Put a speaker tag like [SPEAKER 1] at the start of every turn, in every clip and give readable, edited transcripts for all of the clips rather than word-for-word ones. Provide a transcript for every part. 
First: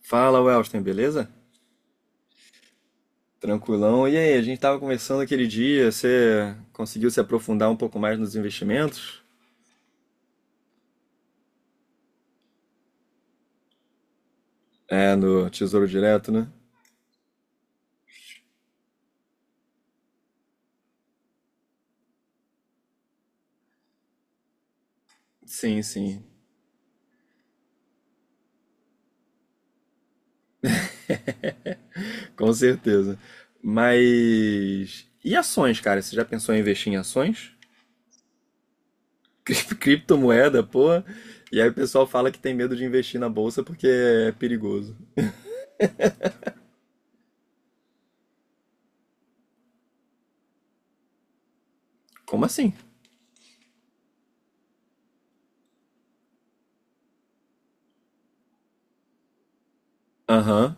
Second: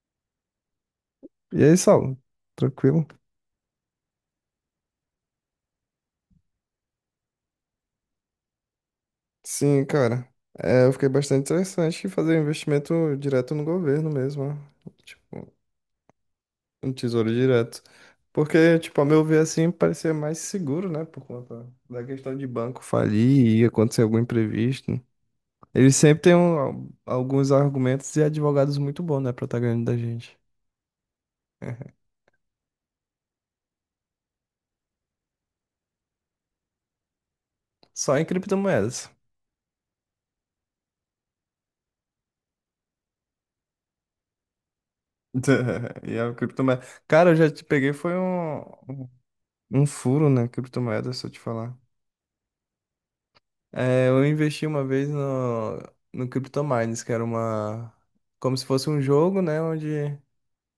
[SPEAKER 1] Fala, Welston, beleza?
[SPEAKER 2] E aí, Saulo? Tranquilo?
[SPEAKER 1] Tranquilão. E aí, a gente tava conversando aquele dia, você conseguiu se aprofundar um pouco mais nos investimentos?
[SPEAKER 2] Sim, cara. É, eu fiquei bastante interessante em fazer um investimento direto no governo mesmo, ó.
[SPEAKER 1] É, no
[SPEAKER 2] Tipo,
[SPEAKER 1] Tesouro Direto, né?
[SPEAKER 2] um Tesouro Direto. Porque, tipo, a meu ver, assim, parecia mais seguro, né? Por conta da questão de banco falir e acontecer algum imprevisto.
[SPEAKER 1] Sim,
[SPEAKER 2] Eles
[SPEAKER 1] sim,
[SPEAKER 2] sempre têm alguns argumentos e advogados muito bons, né? Pra tá ganhando da gente.
[SPEAKER 1] com certeza. Mas. E ações, cara? Você já pensou em investir em ações?
[SPEAKER 2] Só em criptomoedas.
[SPEAKER 1] Criptomoeda, porra. E aí o pessoal fala que tem medo de investir na bolsa porque é perigoso.
[SPEAKER 2] E a criptomoeda. Cara, eu já te peguei, foi um furo, né? Criptomoeda, se eu te falar.
[SPEAKER 1] Como assim?
[SPEAKER 2] É, eu investi uma vez no CryptoMines, que era uma. Como se fosse um jogo, né? Onde
[SPEAKER 1] Aham,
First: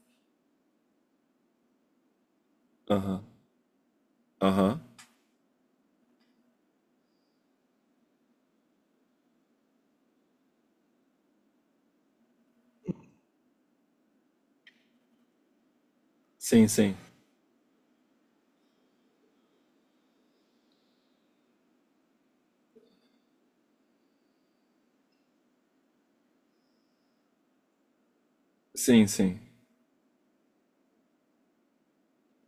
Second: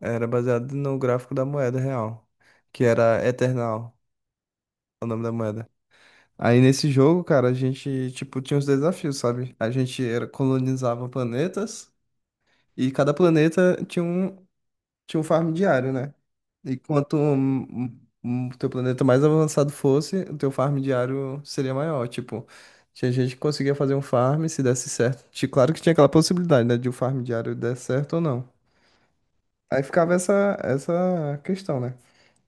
[SPEAKER 2] era baseado no gráfico da moeda real, que
[SPEAKER 1] aham,
[SPEAKER 2] era Eternal,
[SPEAKER 1] aham.
[SPEAKER 2] o nome da moeda. Aí nesse jogo, cara, a gente, tipo, tinha uns desafios, sabe? A gente colonizava planetas e cada planeta tinha um farm diário, né?
[SPEAKER 1] Sim,
[SPEAKER 2] E
[SPEAKER 1] sim.
[SPEAKER 2] quanto o teu planeta mais avançado fosse, o teu farm diário seria maior. Tipo, tinha gente que conseguia fazer um farm se desse certo. Claro que tinha aquela possibilidade, né? De o farm diário der certo ou não.
[SPEAKER 1] Sim, sim.
[SPEAKER 2] Aí ficava essa questão, né?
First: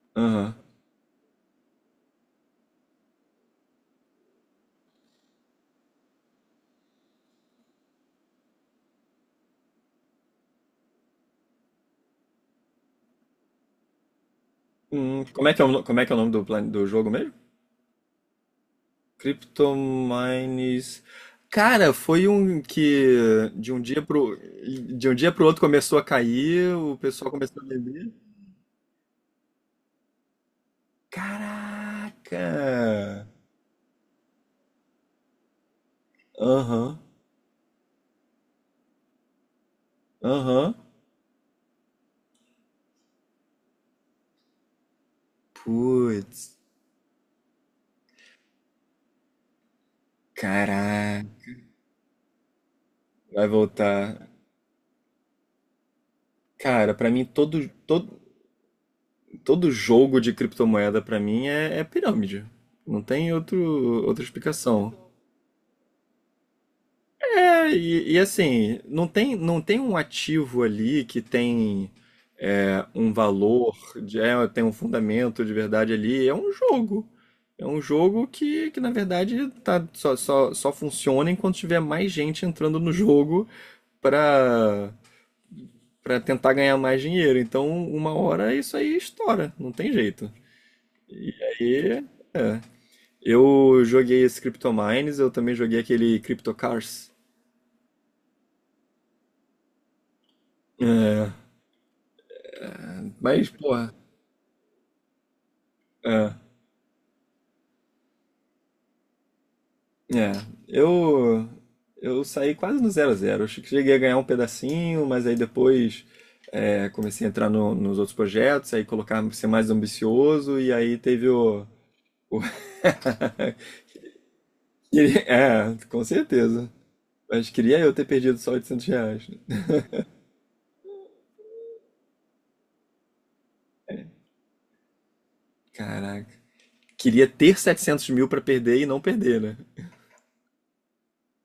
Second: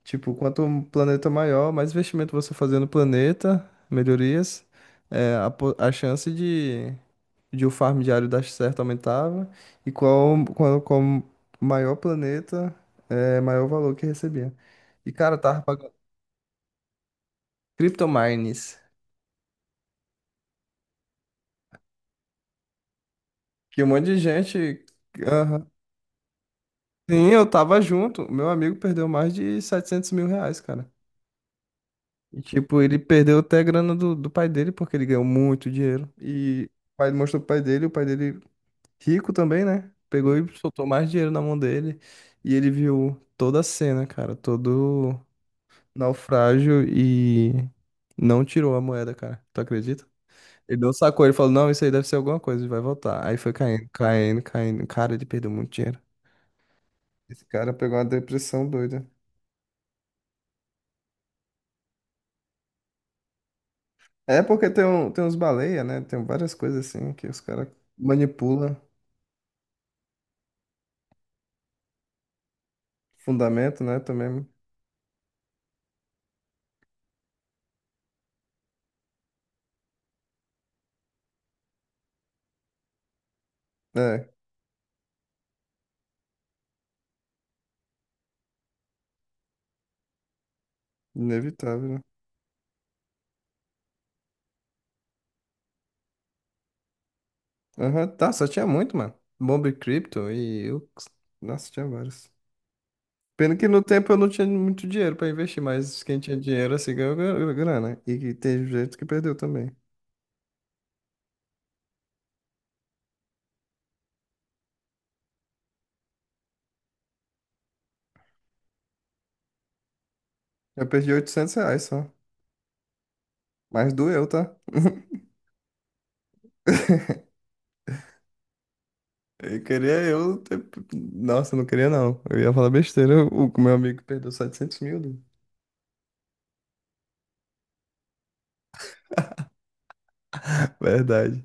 [SPEAKER 2] Tipo,
[SPEAKER 1] Aham.
[SPEAKER 2] quanto um planeta maior, mais investimento você fazer no planeta, melhorias, a chance de o farm diário dar certo aumentava e qual maior planeta é maior valor que recebia. E cara, eu
[SPEAKER 1] Como é que
[SPEAKER 2] tava
[SPEAKER 1] é o, no-
[SPEAKER 2] pagando
[SPEAKER 1] como é que é o nome do jogo mesmo?
[SPEAKER 2] Cryptomines,
[SPEAKER 1] Cryptomines. Cara, foi um que de um
[SPEAKER 2] que um
[SPEAKER 1] dia
[SPEAKER 2] monte de
[SPEAKER 1] pro
[SPEAKER 2] gente.
[SPEAKER 1] de um dia pro outro
[SPEAKER 2] Aham.
[SPEAKER 1] começou a cair, o
[SPEAKER 2] Sim,
[SPEAKER 1] pessoal
[SPEAKER 2] eu
[SPEAKER 1] começou a
[SPEAKER 2] tava
[SPEAKER 1] vender.
[SPEAKER 2] junto. Meu amigo perdeu mais de 700 mil reais, cara. E
[SPEAKER 1] Caraca!
[SPEAKER 2] tipo, ele perdeu até a grana do pai dele, porque ele ganhou muito dinheiro. E o
[SPEAKER 1] Aham,
[SPEAKER 2] pai mostrou pro pai dele, o pai dele rico também, né? Pegou e
[SPEAKER 1] aham.
[SPEAKER 2] soltou mais dinheiro na mão dele. E ele viu toda a cena, cara, todo
[SPEAKER 1] Putz,
[SPEAKER 2] naufrágio e não tirou a moeda, cara. Tu acredita? Ele não sacou, ele
[SPEAKER 1] caraca.
[SPEAKER 2] falou, não, isso aí deve ser alguma coisa, e vai voltar. Aí
[SPEAKER 1] Vai
[SPEAKER 2] foi caindo,
[SPEAKER 1] voltar.
[SPEAKER 2] caindo, caindo. Cara, ele perdeu muito dinheiro.
[SPEAKER 1] Cara, pra mim
[SPEAKER 2] Esse
[SPEAKER 1] todo,
[SPEAKER 2] cara pegou uma
[SPEAKER 1] todo
[SPEAKER 2] depressão doida.
[SPEAKER 1] todo jogo de criptomoeda pra mim é pirâmide. Não tem outro outra
[SPEAKER 2] É porque
[SPEAKER 1] explicação.
[SPEAKER 2] tem uns baleia, né? Tem várias coisas assim que os
[SPEAKER 1] É,
[SPEAKER 2] caras
[SPEAKER 1] e
[SPEAKER 2] manipulam.
[SPEAKER 1] assim, não tem um ativo ali que tem um valor,
[SPEAKER 2] Fundamento, né? Também
[SPEAKER 1] tem um fundamento de verdade ali. É um jogo. É um jogo que na verdade, tá, só funciona enquanto tiver mais gente entrando no jogo
[SPEAKER 2] é
[SPEAKER 1] para para tentar ganhar mais dinheiro. Então, uma hora isso aí estoura, não tem jeito. E
[SPEAKER 2] inevitável, né?
[SPEAKER 1] aí, é. Eu joguei esse Cryptomines, eu também joguei aquele Cryptocars.
[SPEAKER 2] Aham. Tá, só tinha muito, mano. Bomb Crypto
[SPEAKER 1] É,
[SPEAKER 2] Nossa, tinha vários.
[SPEAKER 1] mas,
[SPEAKER 2] Pena que
[SPEAKER 1] pô.
[SPEAKER 2] no tempo eu não tinha muito dinheiro pra investir, mas quem
[SPEAKER 1] É,
[SPEAKER 2] tinha dinheiro assim ganhou grana. E que tem gente que perdeu também.
[SPEAKER 1] é. Eu, eu saí quase no zero a 0. Acho que cheguei a ganhar um pedacinho, mas aí depois comecei a entrar nos outros projetos, aí colocar ser mais ambicioso, e
[SPEAKER 2] Eu
[SPEAKER 1] aí
[SPEAKER 2] perdi
[SPEAKER 1] teve
[SPEAKER 2] 800 reais só.
[SPEAKER 1] o-
[SPEAKER 2] Mas doeu, tá?
[SPEAKER 1] É, com certeza. Mas queria eu ter perdido só R$ 800, né?
[SPEAKER 2] Eu queria eu. Ter- Nossa, eu não queria não. Eu ia falar besteira. O meu amigo perdeu 700 mil, né?
[SPEAKER 1] Caraca. Queria ter 700 mil pra perder e não perder, né?
[SPEAKER 2] Verdade.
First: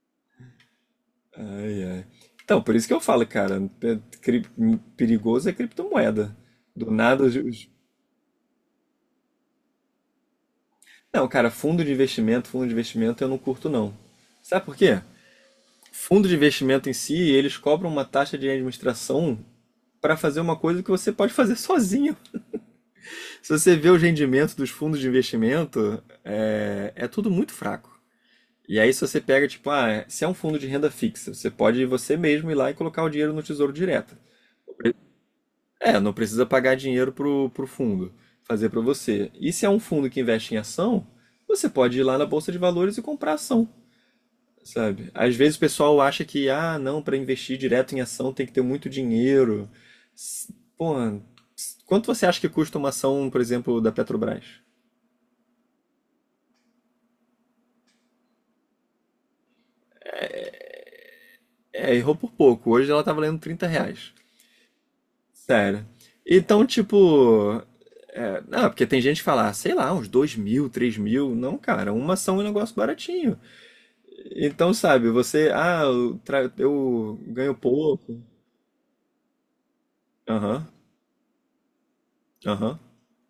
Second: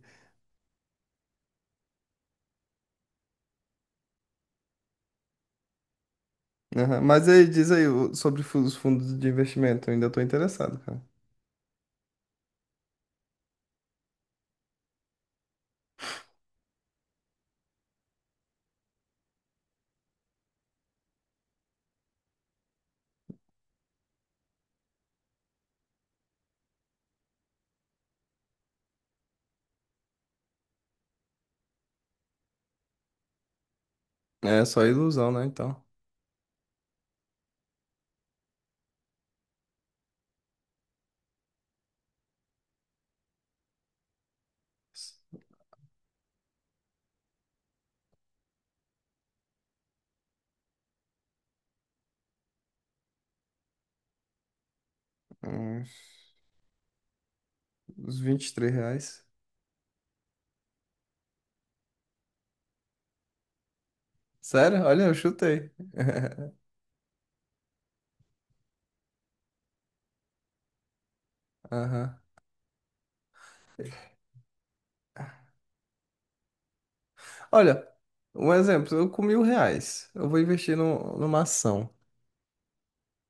[SPEAKER 1] Ai, ai. Então, por isso que eu falo, cara, perigoso é criptomoeda. Do
[SPEAKER 2] Aham.
[SPEAKER 1] nada,
[SPEAKER 2] Mas
[SPEAKER 1] os
[SPEAKER 2] aí, diz aí os fundos de investimento. Eu ainda tô interessado, cara.
[SPEAKER 1] não, cara, fundo de investimento eu não curto não. Sabe por quê? Fundo de investimento em si, eles cobram uma taxa de administração para fazer uma coisa que você pode fazer sozinho. Se você vê os rendimentos dos fundos de investimento, é tudo muito fraco. E aí, se você pega, tipo, ah, se é um fundo de renda fixa, você pode você mesmo ir lá e colocar o dinheiro no Tesouro Direto.
[SPEAKER 2] É só ilusão, né? Então.
[SPEAKER 1] É, não precisa pagar dinheiro pro fundo fazer para você. E se é um fundo que investe em ação, você pode ir lá na Bolsa de Valores e comprar ação. Sabe? Às vezes o pessoal acha que, ah, não, para investir direto em ação tem que ter muito dinheiro. Pô, quanto você acha que custa uma ação, por exemplo, da Petrobras?
[SPEAKER 2] Uns uns 23 reais.
[SPEAKER 1] É, errou por pouco. Hoje ela tá valendo R$ 30.
[SPEAKER 2] Sério? Olha, eu chutei.
[SPEAKER 1] Sério. Então, tipo. É, não, porque tem gente que fala, ah, sei lá, uns 2 mil, 3 mil. Não, cara, uma
[SPEAKER 2] Aham.
[SPEAKER 1] ação é um negócio baratinho. Então, sabe, você. Ah, eu ganho
[SPEAKER 2] Olha,
[SPEAKER 1] pouco.
[SPEAKER 2] um exemplo, eu com 1.000 reais, eu vou
[SPEAKER 1] Aham,
[SPEAKER 2] investir numa ação.
[SPEAKER 1] aham.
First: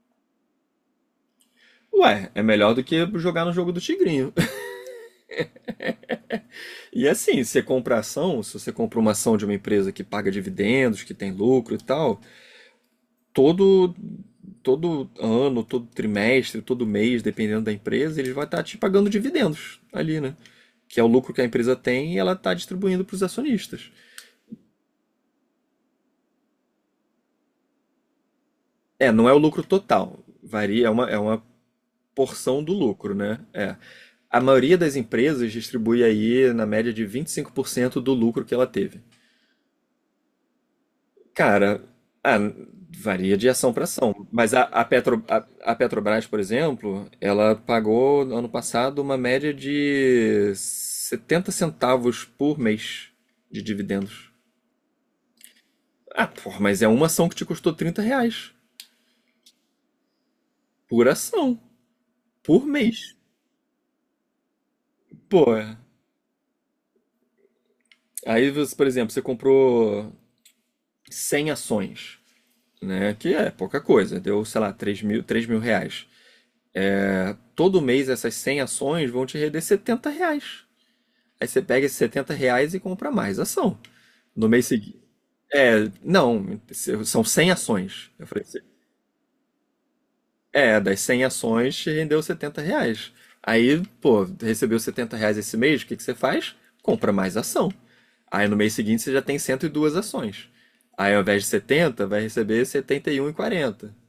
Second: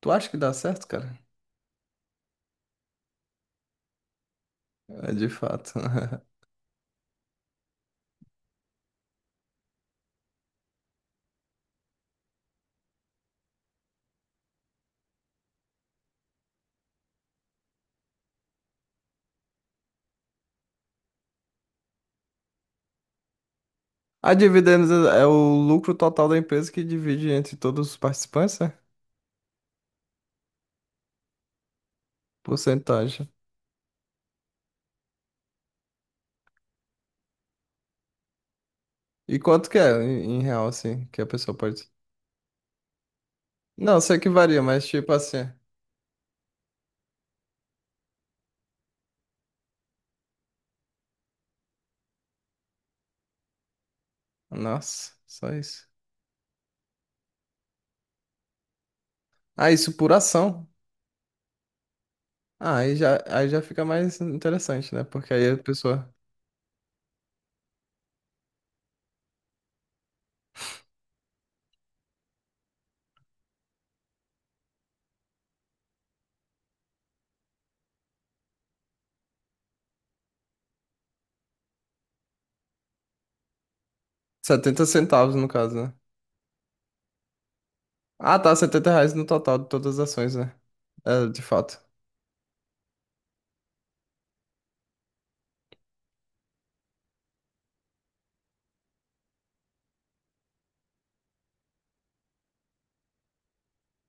[SPEAKER 2] Tu acha que dá certo, cara?
[SPEAKER 1] Ué, é melhor do que jogar no jogo do Tigrinho.
[SPEAKER 2] É de fato.
[SPEAKER 1] E assim, você compra ação, se você compra uma ação de uma empresa que paga dividendos, que tem lucro e tal, todo todo ano, todo trimestre, todo mês, dependendo da empresa, eles vão estar te pagando dividendos ali, né? Que é o lucro que a empresa tem e ela está distribuindo para os acionistas.
[SPEAKER 2] A dividendos é o lucro total da empresa que divide entre todos os participantes, né?
[SPEAKER 1] É, não é o lucro total, varia, é uma porção do lucro,
[SPEAKER 2] Porcentagem.
[SPEAKER 1] né? É. A maioria das empresas distribui aí na média de 25% do lucro que ela teve.
[SPEAKER 2] E quanto que é em real, assim, que a pessoa
[SPEAKER 1] Cara,
[SPEAKER 2] pode...
[SPEAKER 1] ah, varia de ação para
[SPEAKER 2] Não, eu sei
[SPEAKER 1] ação.
[SPEAKER 2] que
[SPEAKER 1] Mas
[SPEAKER 2] varia,
[SPEAKER 1] a, a
[SPEAKER 2] mas tipo
[SPEAKER 1] Petro, a,
[SPEAKER 2] assim...
[SPEAKER 1] a Petrobras, por exemplo, ela pagou no ano passado uma média de R$ 0,70 por mês de dividendos.
[SPEAKER 2] Nossa, só isso.
[SPEAKER 1] Ah, porra, mas é uma ação que te custou R$ 30
[SPEAKER 2] Ah, isso por ação.
[SPEAKER 1] por ação, por
[SPEAKER 2] Ah,
[SPEAKER 1] mês.
[SPEAKER 2] aí já fica mais interessante, né? Porque
[SPEAKER 1] Pô,
[SPEAKER 2] aí a pessoa...
[SPEAKER 1] aí, você, por exemplo, você comprou 100 ações, né? Que é pouca coisa, deu, sei lá, R$ 3.000. É, todo mês essas 100 ações vão te render R$ 70. Aí você pega esses R$ 70 e compra mais ação. No mês
[SPEAKER 2] setenta
[SPEAKER 1] seguinte.
[SPEAKER 2] centavos, no caso,
[SPEAKER 1] É,
[SPEAKER 2] né?
[SPEAKER 1] não, são 100 ações. Eu
[SPEAKER 2] Ah,
[SPEAKER 1] falei,
[SPEAKER 2] tá,
[SPEAKER 1] assim,
[SPEAKER 2] 70 reais no total de todas as ações, né?
[SPEAKER 1] das cem
[SPEAKER 2] É, de fato.
[SPEAKER 1] ações rendeu R$ 70. Aí, pô, recebeu R$ 70 esse mês, o que que você faz? Compra mais ação. Aí no mês seguinte você já tem 102 ações. Aí ao invés de 70 vai receber 71,40. E um e quarenta.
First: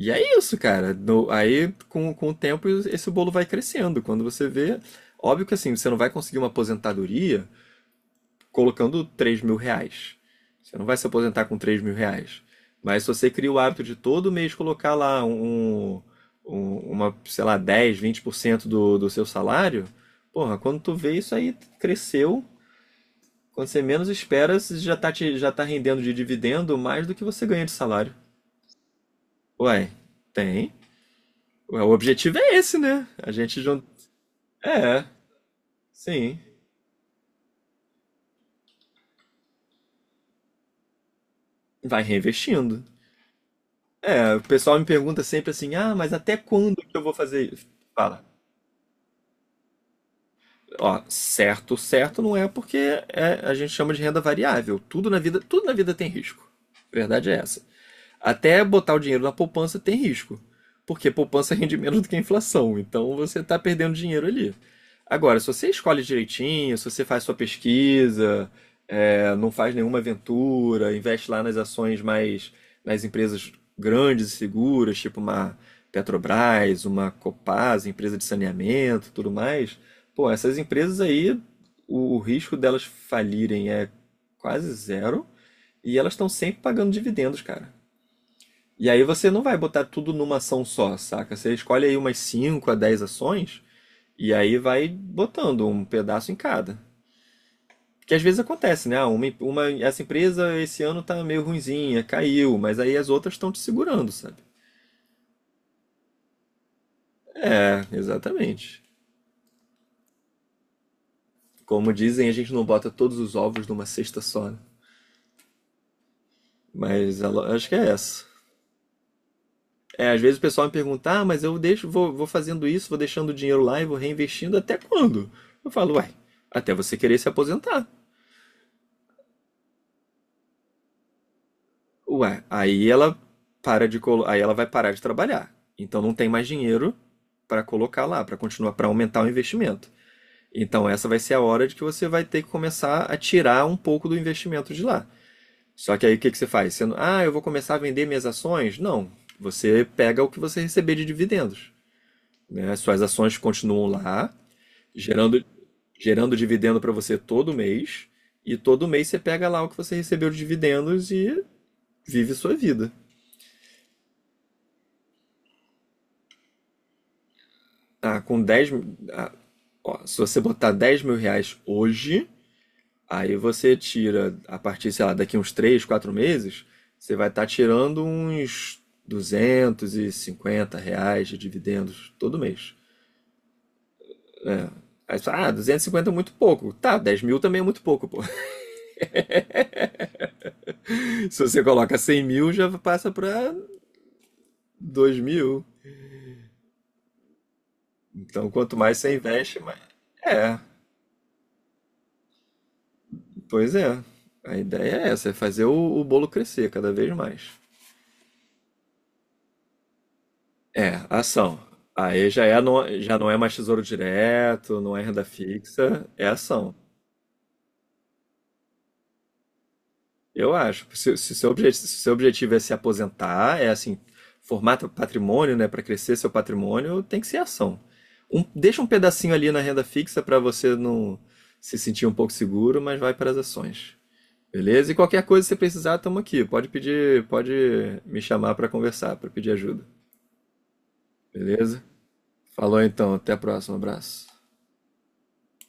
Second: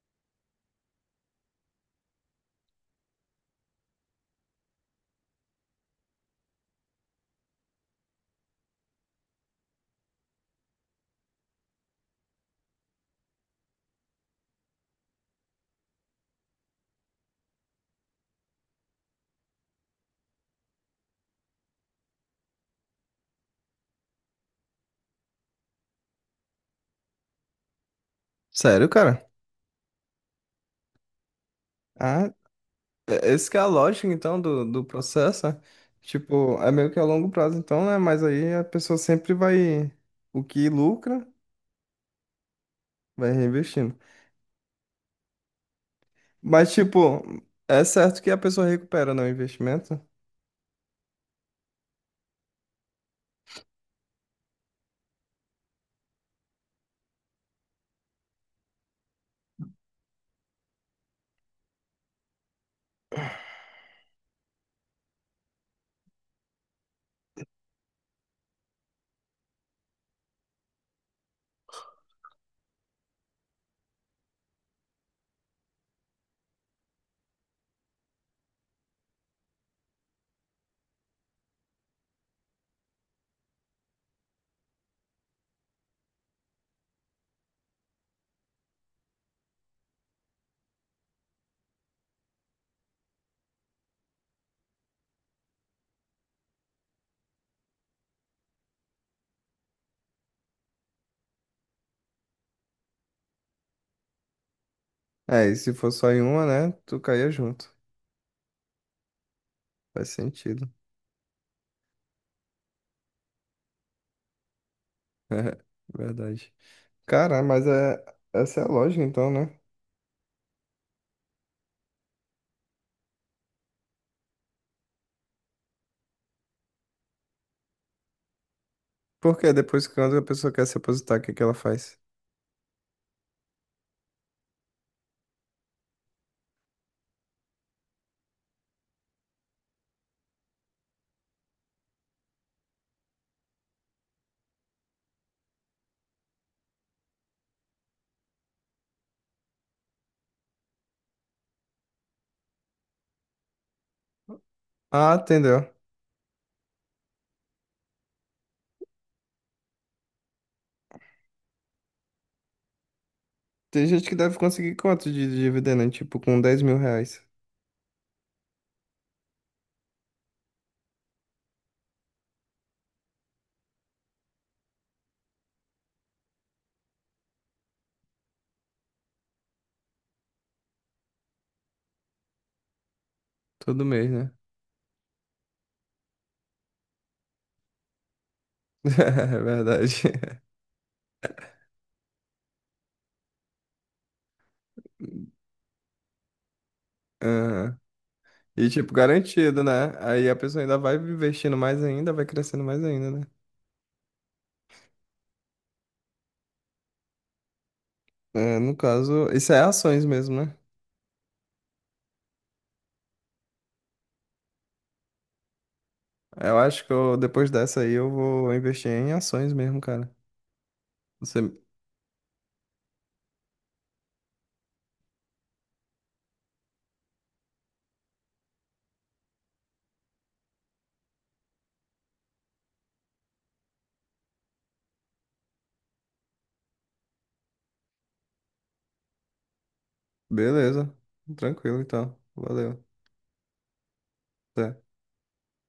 [SPEAKER 1] E é isso, cara. Aí com o tempo esse bolo vai crescendo. Quando você vê, óbvio que assim, você não vai conseguir uma aposentadoria colocando R$ 3.000. Você não vai se aposentar com R$ 3.000. Mas se você cria o hábito de todo mês colocar lá uma, sei lá, dez, vinte por cento do seu salário, porra, quando tu vê isso aí cresceu, quando você menos espera, você já tá rendendo de dividendo mais do que você ganha de salário.
[SPEAKER 2] Sério, cara?
[SPEAKER 1] Ué, tem. Ué, o
[SPEAKER 2] Ah,
[SPEAKER 1] objetivo é esse, né? A
[SPEAKER 2] esse que é
[SPEAKER 1] gente
[SPEAKER 2] a
[SPEAKER 1] jun-.
[SPEAKER 2] lógica, então, do
[SPEAKER 1] É,
[SPEAKER 2] processo, né?
[SPEAKER 1] sim.
[SPEAKER 2] Tipo, é meio que a longo prazo, então, né? Mas aí a pessoa sempre vai. O que lucra,
[SPEAKER 1] Vai reinvestindo.
[SPEAKER 2] vai reinvestindo.
[SPEAKER 1] É, o pessoal me pergunta sempre assim, ah, mas até
[SPEAKER 2] Mas,
[SPEAKER 1] quando que eu vou
[SPEAKER 2] tipo,
[SPEAKER 1] fazer isso?
[SPEAKER 2] é certo
[SPEAKER 1] Fala.
[SPEAKER 2] que a pessoa recupera no investimento.
[SPEAKER 1] Ó, certo, certo não é porque a gente chama de renda variável. Tudo na vida tem risco. Verdade é essa. Até botar o dinheiro na poupança tem risco, porque poupança rende menos do que a inflação, então você está perdendo dinheiro ali. Agora, se você escolhe direitinho, se você faz sua pesquisa, não faz nenhuma aventura, investe lá nas ações mais, nas empresas grandes e seguras, tipo uma Petrobras, uma Copasa, empresa de saneamento, tudo mais, pô, essas empresas aí, o risco delas falirem é quase zero e elas estão sempre pagando dividendos, cara. E aí você não vai botar tudo numa ação só, saca? Você escolhe aí umas 5 a 10 ações e aí vai botando um pedaço em cada. Que às vezes acontece, né? Ah, essa empresa esse ano tá meio ruinzinha, caiu, mas aí as outras estão te segurando, sabe?
[SPEAKER 2] É, e se for só em uma, né? Tu caía junto.
[SPEAKER 1] É, exatamente.
[SPEAKER 2] Faz sentido.
[SPEAKER 1] Como dizem, a gente não bota todos os ovos numa cesta só, né?
[SPEAKER 2] É, verdade.
[SPEAKER 1] Mas
[SPEAKER 2] Cara, mas
[SPEAKER 1] acho que é
[SPEAKER 2] é,
[SPEAKER 1] essa.
[SPEAKER 2] essa é a lógica, então, né?
[SPEAKER 1] É, às vezes o pessoal me pergunta, ah, mas eu deixo, vou fazendo isso, vou deixando o dinheiro lá e vou reinvestindo até quando? Eu falo, uai, até você querer se aposentar.
[SPEAKER 2] Porque depois, quando a pessoa quer se aposentar, o que que ela faz?
[SPEAKER 1] Ué, aí ela vai parar de trabalhar. Então não tem mais dinheiro para colocar lá, para continuar, para aumentar o investimento. Então essa vai ser a hora de que você vai ter que começar a tirar um pouco do investimento de lá. Só que aí o que que você faz? Você não, ah, eu vou começar a vender minhas ações? Não. Você pega o que você receber de dividendos, né? As suas ações continuam lá,
[SPEAKER 2] Ah,
[SPEAKER 1] gerando
[SPEAKER 2] entendeu.
[SPEAKER 1] gerando dividendo para você todo mês, e todo mês você pega lá o que você recebeu de dividendos e vive sua vida.
[SPEAKER 2] Tem gente que deve conseguir quanto de dívida, né? Tipo, com 10.000 reais
[SPEAKER 1] Ah, ó, se você botar R$ 10.000 hoje, aí você tira, a partir, sei lá, daqui uns 3 4 meses, você vai estar tirando uns R$ 250 de dividendos todo mês.
[SPEAKER 2] todo mês, né?
[SPEAKER 1] Aí você fala, ah, 250 é muito pouco. Tá, 10 mil também é muito pouco, pô.
[SPEAKER 2] É verdade.
[SPEAKER 1] Se você coloca 100.000, já passa para 2.000.
[SPEAKER 2] Aham.
[SPEAKER 1] Então,
[SPEAKER 2] E,
[SPEAKER 1] quanto
[SPEAKER 2] tipo,
[SPEAKER 1] mais você investe,
[SPEAKER 2] garantido,
[SPEAKER 1] mais.
[SPEAKER 2] né? Aí a
[SPEAKER 1] É,
[SPEAKER 2] pessoa ainda vai investindo mais ainda, vai crescendo mais ainda, né?
[SPEAKER 1] pois é. A ideia é essa, é fazer o bolo crescer cada vez mais.
[SPEAKER 2] É, no caso, isso é ações mesmo, né?
[SPEAKER 1] É, ação. Aí já é, não, já não é mais tesouro direto, não é renda fixa, é
[SPEAKER 2] Eu
[SPEAKER 1] ação.
[SPEAKER 2] acho que eu, depois dessa aí eu vou investir em ações mesmo, cara.
[SPEAKER 1] Eu acho. Se, se, seu,
[SPEAKER 2] Você...
[SPEAKER 1] obje- se seu objetivo é se aposentar, é assim, formar teu patrimônio, né, para crescer seu patrimônio, tem que ser ação. Deixa um pedacinho ali na renda fixa para você não se sentir um pouco seguro, mas vai para as ações. Beleza? E qualquer coisa que você precisar, estamos aqui. Pode pedir, pode me chamar para conversar, para pedir ajuda.
[SPEAKER 2] Beleza. Tranquilo,
[SPEAKER 1] Beleza?
[SPEAKER 2] então.
[SPEAKER 1] Falou
[SPEAKER 2] Valeu.
[SPEAKER 1] então, até a próxima, abraço.
[SPEAKER 2] Até.